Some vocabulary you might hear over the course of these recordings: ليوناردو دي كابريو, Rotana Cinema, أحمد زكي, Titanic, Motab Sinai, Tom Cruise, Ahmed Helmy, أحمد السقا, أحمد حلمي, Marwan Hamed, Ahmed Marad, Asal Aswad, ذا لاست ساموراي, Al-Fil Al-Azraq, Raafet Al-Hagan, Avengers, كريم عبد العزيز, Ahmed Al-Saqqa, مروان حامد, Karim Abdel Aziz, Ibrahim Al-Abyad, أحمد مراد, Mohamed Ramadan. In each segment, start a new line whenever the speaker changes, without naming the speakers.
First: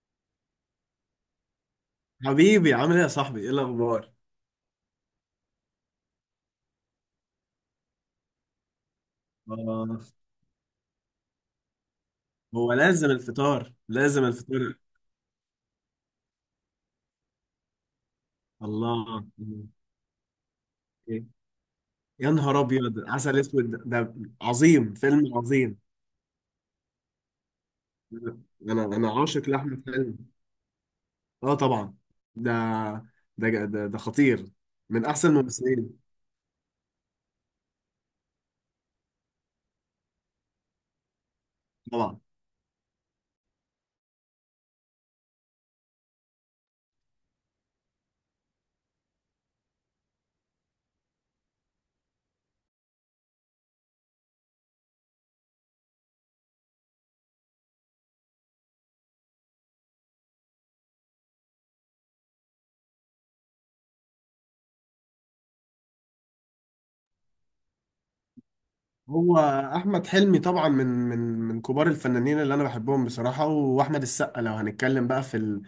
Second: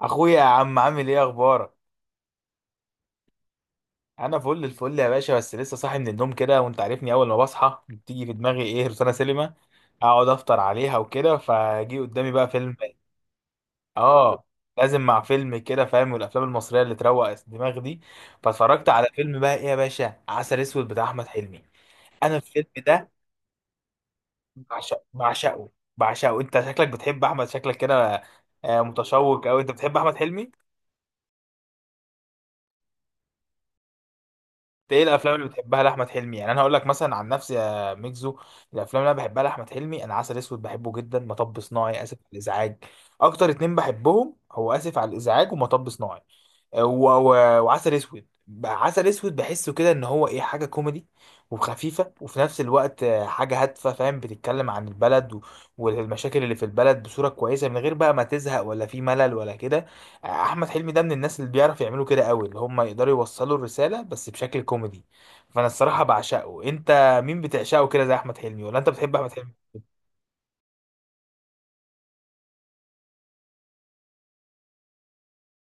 اخويا يا عم، عامل ايه؟ اخبارك؟
حبيبي عامل ايه يا صاحبي ايه الاخبار.
انا فل الفل يا باشا، بس لسه صاحي من النوم كده وانت عارفني. اول ما بصحى بتيجي في دماغي ايه؟ روتانا سينما.
آه،
اقعد افطر عليها وكده، فجي قدامي بقى
هو
فيلم.
لازم الفطار لازم
اه،
الفطار.
لازم مع فيلم كده فاهم، والافلام المصريه اللي تروق الدماغ دي. فاتفرجت على
الله.
فيلم بقى ايه يا باشا؟ عسل اسود بتاع
إيه؟
احمد حلمي.
يا
انا
نهار
الفيلم
ابيض
ده
عسل اسود ده عظيم،
بعشق،
فيلم
بعشقه،
عظيم.
بعشقه. انت شكلك بتحب احمد، شكلك كده،
انا
متشوق،
عاشق
او انت
لاحمد
بتحب احمد
حلمي،
حلمي؟
اه طبعا. ده ده خطير.
ايه
من احسن
الافلام اللي بتحبها
الممثلين
لاحمد حلمي؟ يعني انا هقول لك مثلا عن نفسي يا ميكزو. الافلام اللي انا بحبها لاحمد حلمي: انا عسل اسود بحبه جدا، مطب صناعي، اسف
طبعا.
على الازعاج. اكتر اتنين بحبهم هو اسف على الازعاج ومطب صناعي، و... و... وعسل اسود. عسل اسود بحسه كده ان هو ايه، حاجه كوميدي وخفيفه، وفي نفس الوقت حاجه هادفه فاهم، بتتكلم عن البلد والمشاكل اللي في البلد بصوره كويسه، من غير بقى ما تزهق ولا في ملل ولا كده. احمد حلمي ده من الناس اللي بيعرف يعملوا كده قوي، اللي هم يقدروا يوصلوا الرساله بس بشكل كوميدي. فانا الصراحه بعشقه. انت مين بتعشقه كده زي احمد حلمي؟ ولا انت بتحب احمد
هو
حلمي؟
احمد حلمي طبعا من كبار الفنانين اللي انا بحبهم بصراحه. واحمد السقا لو هنتكلم بقى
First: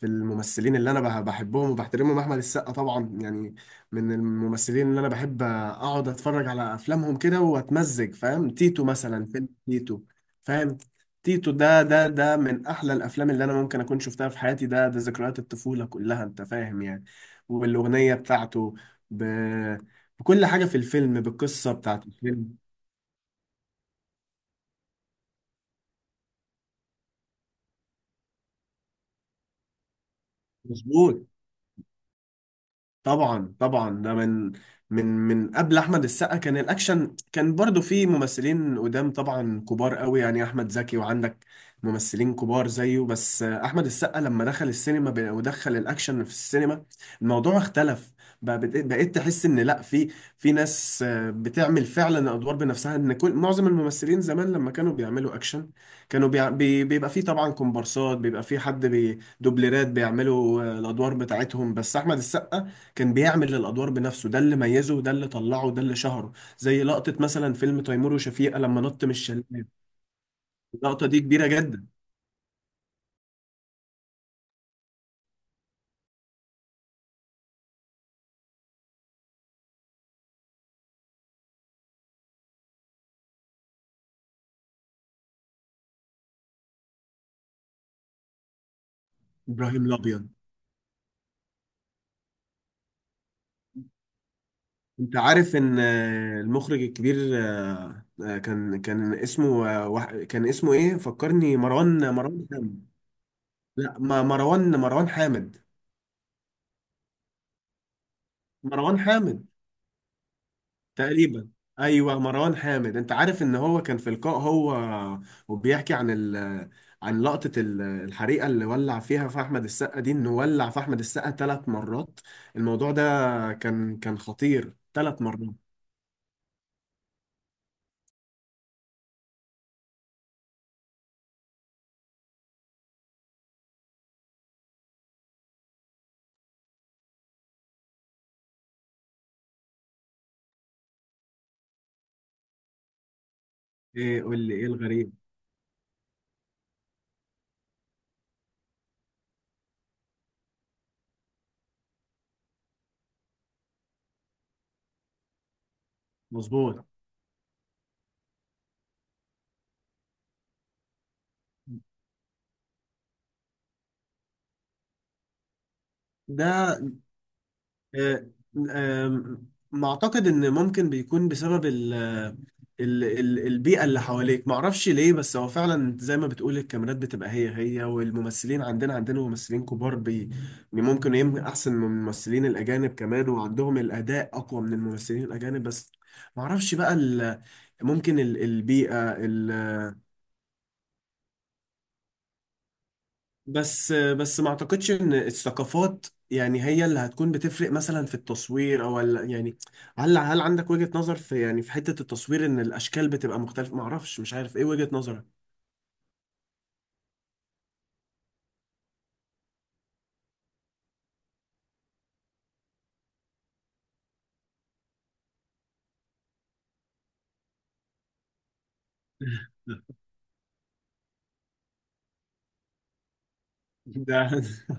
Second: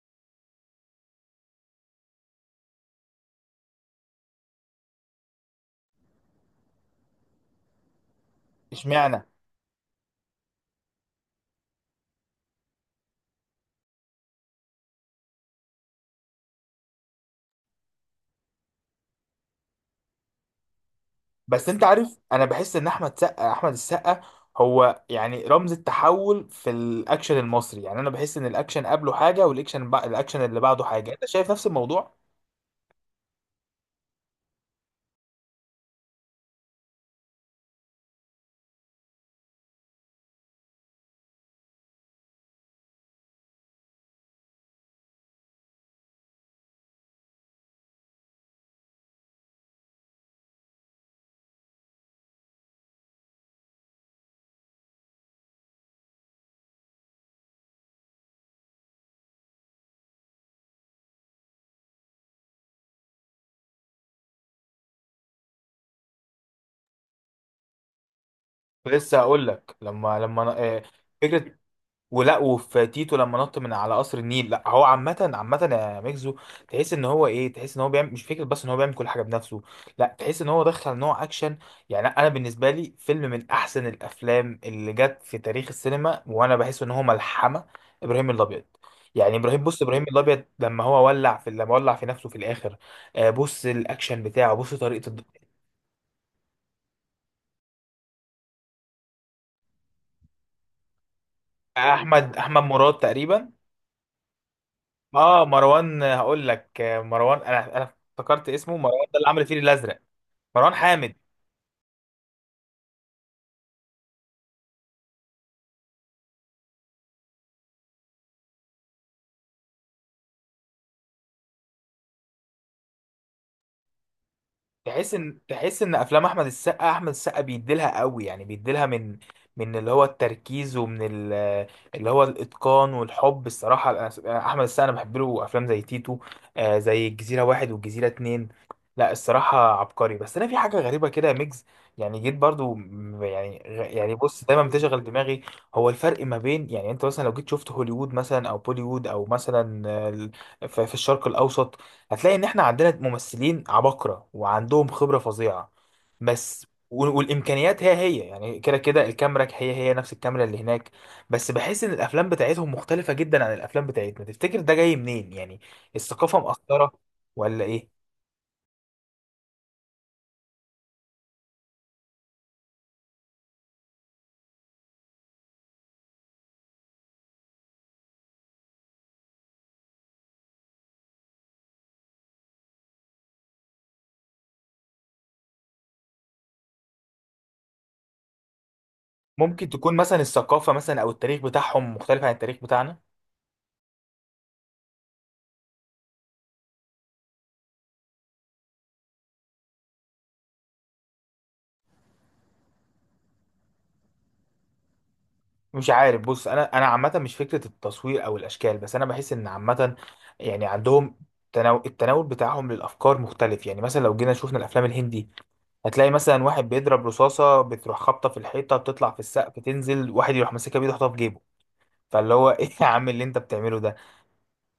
في الممثلين اللي انا بحبهم وبحترمهم، احمد السقا طبعا يعني من الممثلين اللي انا بحب اقعد اتفرج على افلامهم كده واتمزج، فاهم؟ تيتو
اشمعنى؟
مثلا، فيلم تيتو فاهم. تيتو ده من احلى الافلام اللي انا ممكن اكون شفتها في حياتي، ده ذكريات الطفوله كلها، انت فاهم يعني. والاغنيه بتاعته، ب... بكل حاجه في الفيلم،
بس
بالقصه
انت
بتاعت
عارف، انا
الفيلم.
بحس ان احمد سقا، احمد السقا، هو يعني رمز التحول في الاكشن المصري. يعني انا بحس ان الاكشن قبله حاجه، والاكشن الاكشن اللي بعده حاجه.
مظبوط،
انت شايف نفس الموضوع؟
طبعا ده من من قبل احمد السقا كان الاكشن، كان برضو في ممثلين قدام طبعا كبار قوي يعني احمد زكي، وعندك ممثلين كبار زيه. بس احمد السقا لما دخل السينما ودخل الاكشن في السينما، الموضوع اختلف. بقى بقيت تحس ان لا، في ناس بتعمل فعلا ادوار بنفسها. ان كل معظم الممثلين زمان لما كانوا بيعملوا اكشن كانوا بيع- بي بيبقى في طبعا كومبارسات، بيبقى في حد بي دوبلرات بيعملوا الادوار بتاعتهم. بس احمد السقا كان بيعمل الادوار بنفسه، ده اللي ميزه وده اللي طلعه وده اللي شهره. زي لقطة مثلا فيلم تيمور وشفيقة لما نط من
لسه هقول
الشلال،
لك. لما لما أنا... آه،
اللقطة دي كبيرة
فكره
جدا.
ولا. وفي تيتو لما نط من على قصر النيل. لا هو عامة، عامة يا ميكزو، تحس ان هو ايه، تحس ان هو بيعمل، مش فكرة بس ان هو بيعمل كل حاجة بنفسه، لا تحس ان هو دخل نوع اكشن. يعني انا بالنسبة لي فيلم من احسن الافلام اللي جت في تاريخ السينما، وانا بحس ان هو ملحمة. ابراهيم الابيض، يعني ابراهيم، بص
ابراهيم
ابراهيم
الابيض،
الابيض لما هو ولع في، لما ولع في نفسه في الاخر. بص الاكشن بتاعه، بص طريقة
انت عارف ان المخرج الكبير كان كان اسمه، كان اسمه ايه فكرني، مروان،
احمد
مروان
احمد
حامد.
مراد تقريبا.
لا مروان، مروان
اه
حامد.
مروان، هقول لك مروان، انا افتكرت اسمه
مروان
مروان، ده اللي عمل
حامد
الفيل الازرق. مروان حامد.
تقريبا. ايوه مروان حامد، انت عارف ان هو كان في لقاء، هو وبيحكي عن عن لقطة الحريقة اللي ولع فيها في أحمد السقا دي، إنه ولع في أحمد السقا ثلاث مرات. الموضوع ده كان، كان خطير،
تحس
ثلاث
ان،
مرات.
تحس ان افلام احمد السقا، احمد السقا بيديلها قوي. يعني بيديلها من، من اللي هو التركيز ومن اللي هو الاتقان والحب. الصراحه احمد السقا، انا بحب له افلام زي تيتو، زي الجزيره واحد والجزيره اتنين. لا الصراحه عبقري. بس انا في حاجه غريبه كده يا ميجز، يعني جيت برضو، يعني يعني
إيه قول
بص،
لي
دايما
إيه
بتشغل
الغريب.
دماغي. هو الفرق ما بين، يعني انت مثلا لو جيت شفت هوليوود مثلا او بوليوود، او مثلا في في الشرق الاوسط، هتلاقي ان احنا عندنا ممثلين عباقرة وعندهم خبرة فظيعة. بس
مظبوط.
والامكانيات هي هي، يعني كده كده الكاميرا هي هي نفس الكاميرا اللي هناك. بس بحس ان الافلام بتاعتهم مختلفة جدا عن الافلام بتاعتنا. تفتكر ده جاي منين يعني؟ الثقافة
ده
مأثرة ولا ايه؟
آه، آه، ما اعتقد ان ممكن بيكون بسبب ال البيئة اللي حواليك، ما اعرفش ليه، بس هو فعلا زي ما بتقول الكاميرات بتبقى هي هي. والممثلين عندنا ممثلين كبار ممكن يمكن احسن من الممثلين الاجانب كمان، وعندهم الاداء اقوى من الممثلين الاجانب. بس ما اعرفش بقى ممكن البيئة.
ممكن تكون مثلا الثقافة، مثلا او التاريخ بتاعهم مختلف عن التاريخ بتاعنا.
بس ما اعتقدش ان الثقافات يعني هي اللي هتكون بتفرق مثلا في التصوير او يعني هل عندك وجهة نظر في يعني في حتة التصوير، ان الاشكال بتبقى مختلفة؟ ما اعرفش، مش عارف ايه وجهة نظرك.
مش عارف، بص، انا عامة مش فكرة التصوير او الاشكال، بس انا بحس ان عامة يعني عندهم التناول بتاعهم للافكار مختلف. يعني مثلا لو جينا شفنا الافلام الهندي، هتلاقي مثلا واحد بيضرب رصاصة بتروح خابطة في الحيطة بتطلع في السقف تنزل واحد يروح ماسكها بيده يحطها في جيبه. فاللي هو ايه يا عم اللي انت بتعمله ده؟
ده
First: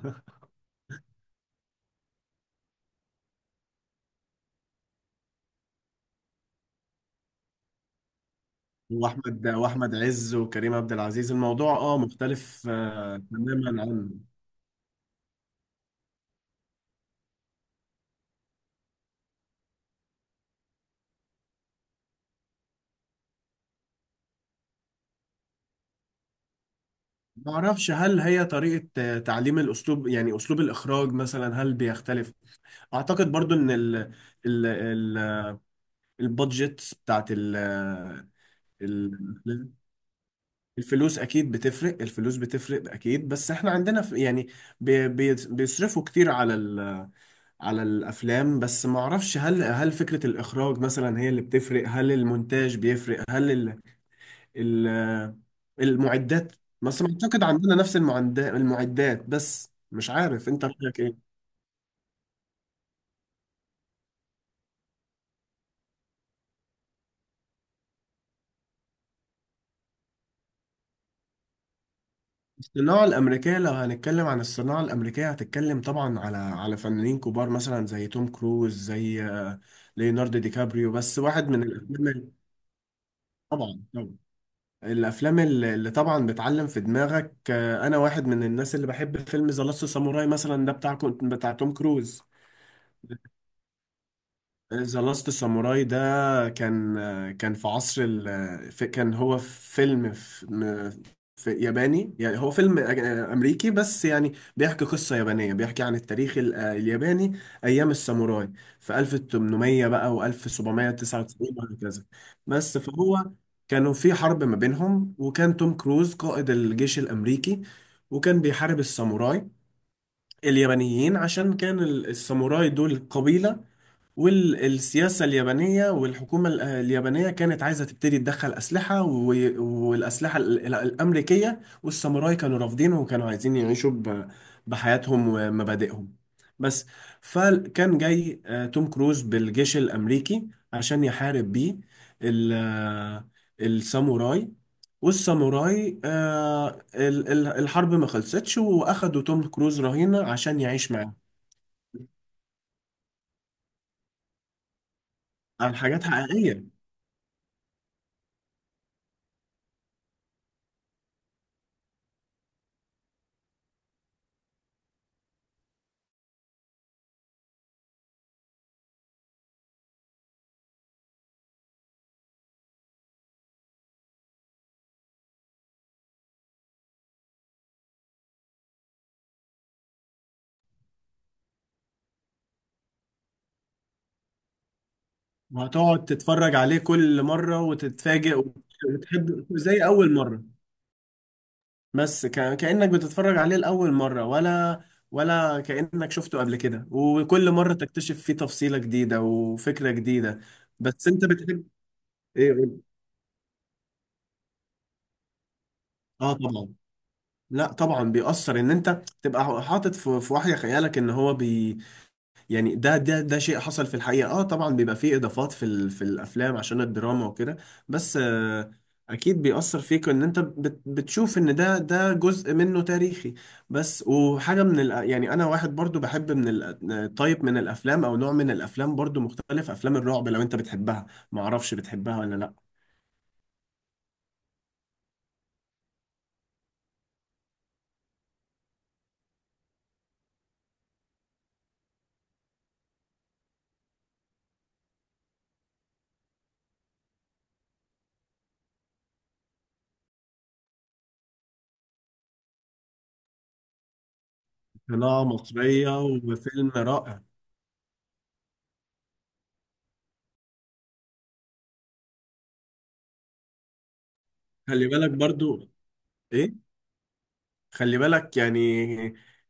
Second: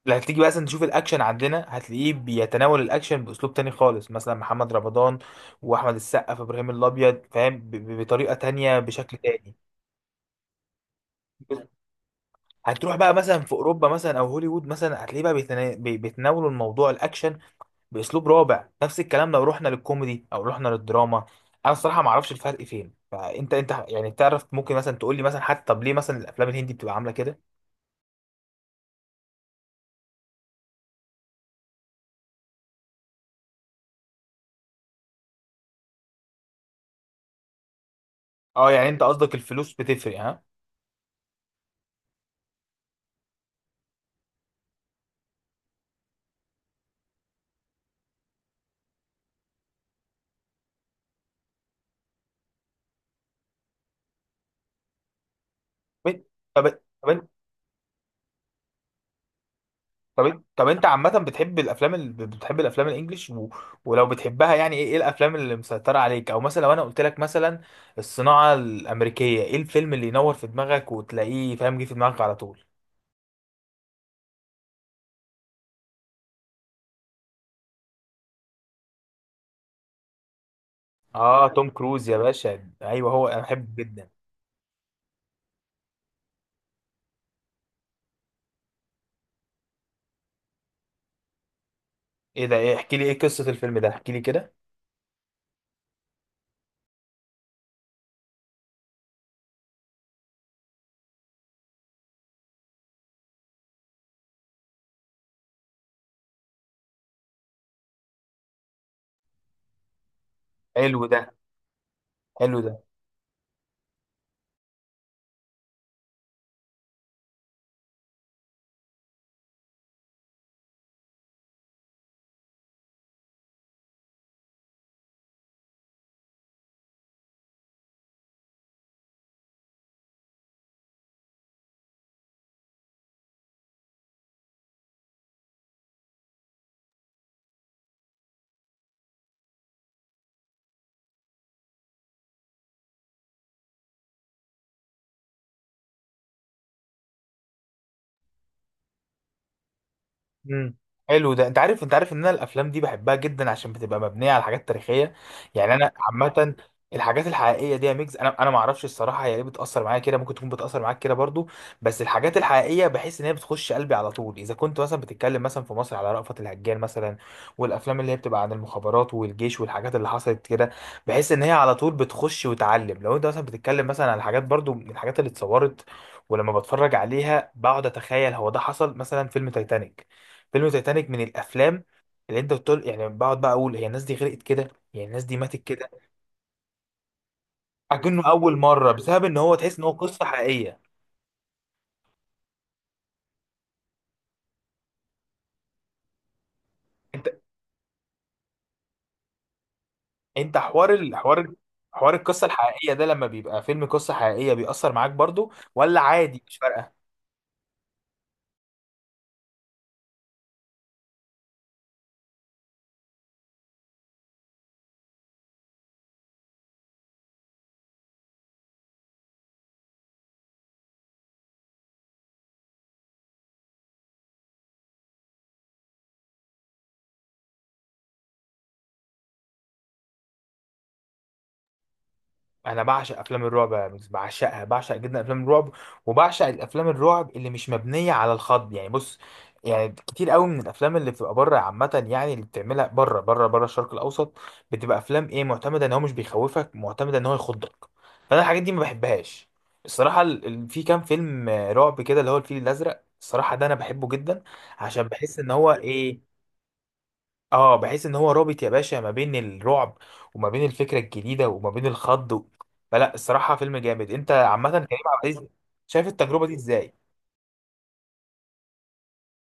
لو هتيجي بقى مثلا تشوف الاكشن عندنا هتلاقيه بيتناول الاكشن باسلوب تاني خالص، مثلا محمد رمضان واحمد السقا في ابراهيم الابيض فاهم، بطريقة تانية، بشكل
واحمد
تاني.
واحمد عز وكريم عبد العزيز، الموضوع اه مختلف
هتروح بقى
آه
مثلا في
تماما
اوروبا
عنه.
مثلا او هوليوود مثلا هتلاقيه بقى بيتناولوا الموضوع الاكشن باسلوب رابع. نفس الكلام لو رحنا للكوميدي او رحنا للدراما. انا الصراحه ما اعرفش الفرق فين. فانت يعني تعرف؟ ممكن مثلا تقول لي مثلا، حتى طب ليه مثلا الافلام الهندي بتبقى عامله كده؟
ما اعرفش هل هي طريقة تعليم الاسلوب، يعني اسلوب الاخراج مثلا هل بيختلف. اعتقد برضو ان ال البادجت بتاعت
اه يعني انت قصدك
ال-
الفلوس بتفرق؟ ها.
الفلوس اكيد بتفرق، الفلوس بتفرق اكيد. بس احنا عندنا في يعني بيصرفوا كتير على على الافلام. بس ما اعرفش هل فكرة الاخراج مثلا هي اللي بتفرق؟ هل المونتاج بيفرق؟ هل ال ال
طب
المعدات؟
طب
بس ما
طب
اعتقد عندنا نفس المعدات، المعدات. بس مش
طب,
عارف انت
طب انت
رأيك
عامه
إيه؟
بتحب الافلام بتحب الافلام الانجليش ولو بتحبها، يعني ايه، إيه الافلام اللي مسيطره عليك؟ او مثلا لو انا قلت لك مثلا الصناعه الامريكيه، ايه الفيلم اللي ينور في دماغك وتلاقيه فاهم جه في دماغك على طول؟
الصناعة الأمريكية لو هنتكلم عن الصناعة الأمريكية هتتكلم طبعا على فنانين كبار مثلا زي توم كروز، زي ليوناردو دي كابريو. بس واحد
اه
من
توم
الأفلام
كروز يا باشا، ايوه هو، انا بحبه
طبعا
جدا.
طبعا، الأفلام اللي طبعا بتعلم في دماغك، أنا واحد من الناس اللي بحب فيلم ذا لاست ساموراي مثلا، ده بتاع توم كروز.
ايه ده؟ ايه؟ احكي لي، ايه قصة الفيلم ده، احكي لي كده.
ذا لاست ساموراي ده كان، كان في عصر كان هو فيلم في ياباني، يعني هو فيلم أمريكي بس يعني بيحكي قصة يابانية، بيحكي عن التاريخ الياباني أيام الساموراي في 1800 بقى
حلو ده،
و1799 وهكذا.
حلو ده.
بس فهو كانوا في حرب ما بينهم، وكان توم كروز قائد الجيش الأمريكي وكان بيحارب الساموراي اليابانيين. عشان كان الساموراي دول قبيلة، والسياسة اليابانية والحكومة اليابانية كانت عايزة تبتدي تدخل أسلحة والأسلحة الأمريكية، والساموراي كانوا رافضينه وكانوا عايزين يعيشوا بحياتهم ومبادئهم بس. فكان جاي توم كروز بالجيش الأمريكي عشان يحارب بيه ال- آه، الساموراي. والساموراي الحرب ما خلصتش، وأخدوا توم كروز رهينة عشان
امم،
يعيش معاهم.
حلو ده. انت عارف، انت عارف ان انا الافلام دي بحبها جدا عشان بتبقى مبنيه على حاجات تاريخيه. يعني
عن
انا
حاجات
عامه
حقيقية.
الحاجات الحقيقيه دي يا ميجز، انا ما اعرفش الصراحه هي ليه بتاثر معايا كده، ممكن تكون بتاثر معاك كده برضو. بس الحاجات الحقيقيه بحس ان هي بتخش قلبي على طول. اذا كنت مثلا بتتكلم مثلا في مصر على رأفت الهجان مثلا، والافلام اللي هي بتبقى عن المخابرات والجيش والحاجات اللي حصلت كده، بحس ان هي على طول بتخش وتعلم. لو انت مثلا بتتكلم مثلا على حاجات برضو من الحاجات اللي اتصورت، ولما بتفرج عليها بقعد اتخيل هو ده حصل. مثلا فيلم تايتانيك، فيلم تايتانيك من الافلام اللي انت بتقول، يعني بقعد بقى اقول هي الناس دي غرقت كده، يعني الناس دي ماتت كده.
وهتقعد تتفرج عليه كل مرة
اكنه
وتتفاجئ
اول مره بسبب ان
وتحب
هو تحس ان
زي
هو
أول
قصه
مرة.
حقيقيه.
بس كأنك بتتفرج عليه لأول مرة، ولا كأنك شفته قبل كده
انت
وكل مرة تكتشف فيه تفصيلة جديدة وفكرة جديدة.
انت حوار،
بس أنت
الحوار،
بتحب
حوار القصه
إيه قول.
الحقيقيه ده لما بيبقى فيلم قصه حقيقيه، بيأثر معاك برضو ولا
آه
عادي مش
طبعا.
فارقه؟
لا طبعا بيأثر، إن أنت تبقى حاطط في في وحي خيالك إن هو يعني ده شيء حصل في الحقيقة. اه طبعا بيبقى فيه اضافات في الافلام عشان الدراما وكده بس آه، اكيد بيأثر فيك ان انت بتشوف ان ده جزء منه تاريخي بس. وحاجة من ال يعني انا واحد برضو بحب من ال، طيب، من الافلام او نوع من الافلام برضو مختلف، افلام الرعب لو انت بتحبها، ما اعرفش بتحبها ولا لا.
انا بعشق افلام الرعب يا ميكس، بعشقها، بعشق جدا افلام الرعب. وبعشق الافلام الرعب اللي مش مبنيه على الخض. يعني بص، يعني كتير قوي من الافلام اللي بتبقى بره عامه، يعني اللي بتعملها بره، بره بره الشرق الاوسط، بتبقى افلام ايه، معتمده ان هو مش بيخوفك، معتمده ان هو يخضك. فانا الحاجات دي ما بحبهاش. الصراحه في كام فيلم رعب كده، اللي هو الفيل الازرق، الصراحه ده انا بحبه جدا. عشان
قناة
بحس ان هو
مصرية
ايه،
وفيلم رائع.
اه بحيث ان هو رابط يا باشا ما بين الرعب، وما بين الفكره الجديده، وما بين الخض فلا الصراحه فيلم جامد. انت عامه كريم
خلي بالك
عبد العزيز
برضو.
شايف التجربه دي
ايه؟
ازاي؟
خلي بالك يعني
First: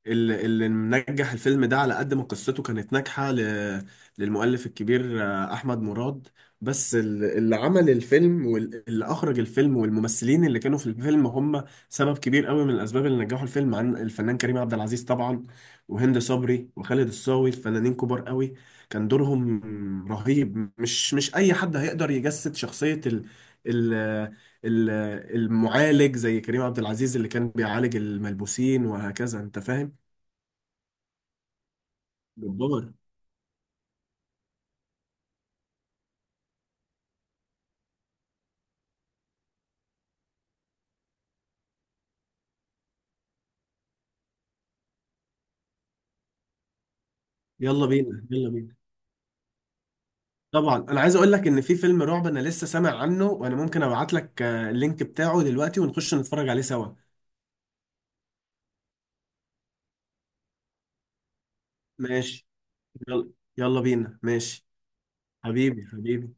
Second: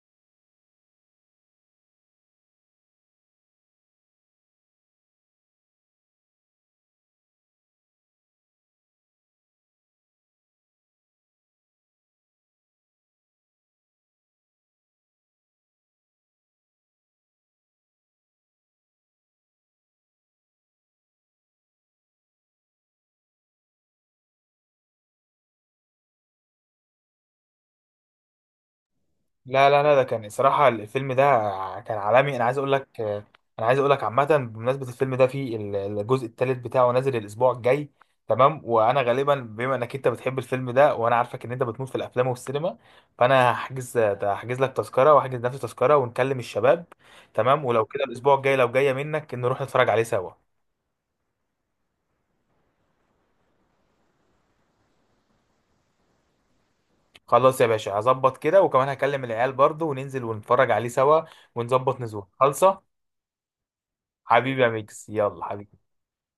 اللي منجح الفيلم ده على قد ما قصته كانت ناجحة للمؤلف الكبير أحمد مراد. بس اللي عمل الفيلم واللي أخرج الفيلم والممثلين اللي كانوا في الفيلم هم سبب كبير قوي من الأسباب اللي نجحوا الفيلم، عن الفنان كريم عبد العزيز طبعا وهند صبري وخالد الصاوي، فنانين كبار قوي. كان دورهم رهيب، مش أي حد هيقدر يجسد شخصية ال ال- المعالج زي كريم عبد العزيز اللي كان بيعالج الملبوسين وهكذا، انت
لا لا لا،
فاهم.
ده كان صراحة الفيلم ده كان عالمي. انا عايز اقول
جبار.
لك، انا عايز اقول لك عامة، بمناسبة الفيلم ده في الجزء الثالث بتاعه نازل الاسبوع الجاي. تمام؟ وانا غالبا بما انك انت بتحب الفيلم ده، وانا عارفك ان انت بتموت في الافلام والسينما، فانا هحجز، هحجز لك تذكرة واحجز نفسي تذكرة ونكلم الشباب. تمام؟ ولو
يلا
كده
بينا
الاسبوع
يلا
الجاي لو
بينا
جاية منك نروح نتفرج عليه سوا.
طبعا انا عايز اقول لك ان في فيلم رعب انا لسه سامع عنه، وانا ممكن ابعت لك اللينك بتاعه دلوقتي ونخش نتفرج عليه سوا.
خلاص يا باشا، هظبط كده وكمان هكلم العيال برضه، وننزل ونتفرج عليه سوا، ونظبط نزول
ماشي.
خالصة.
يلا، يلا بينا.
حبيبي يا
ماشي.
ميكس، يلا حبيبي.
حبيبي، حبيبي.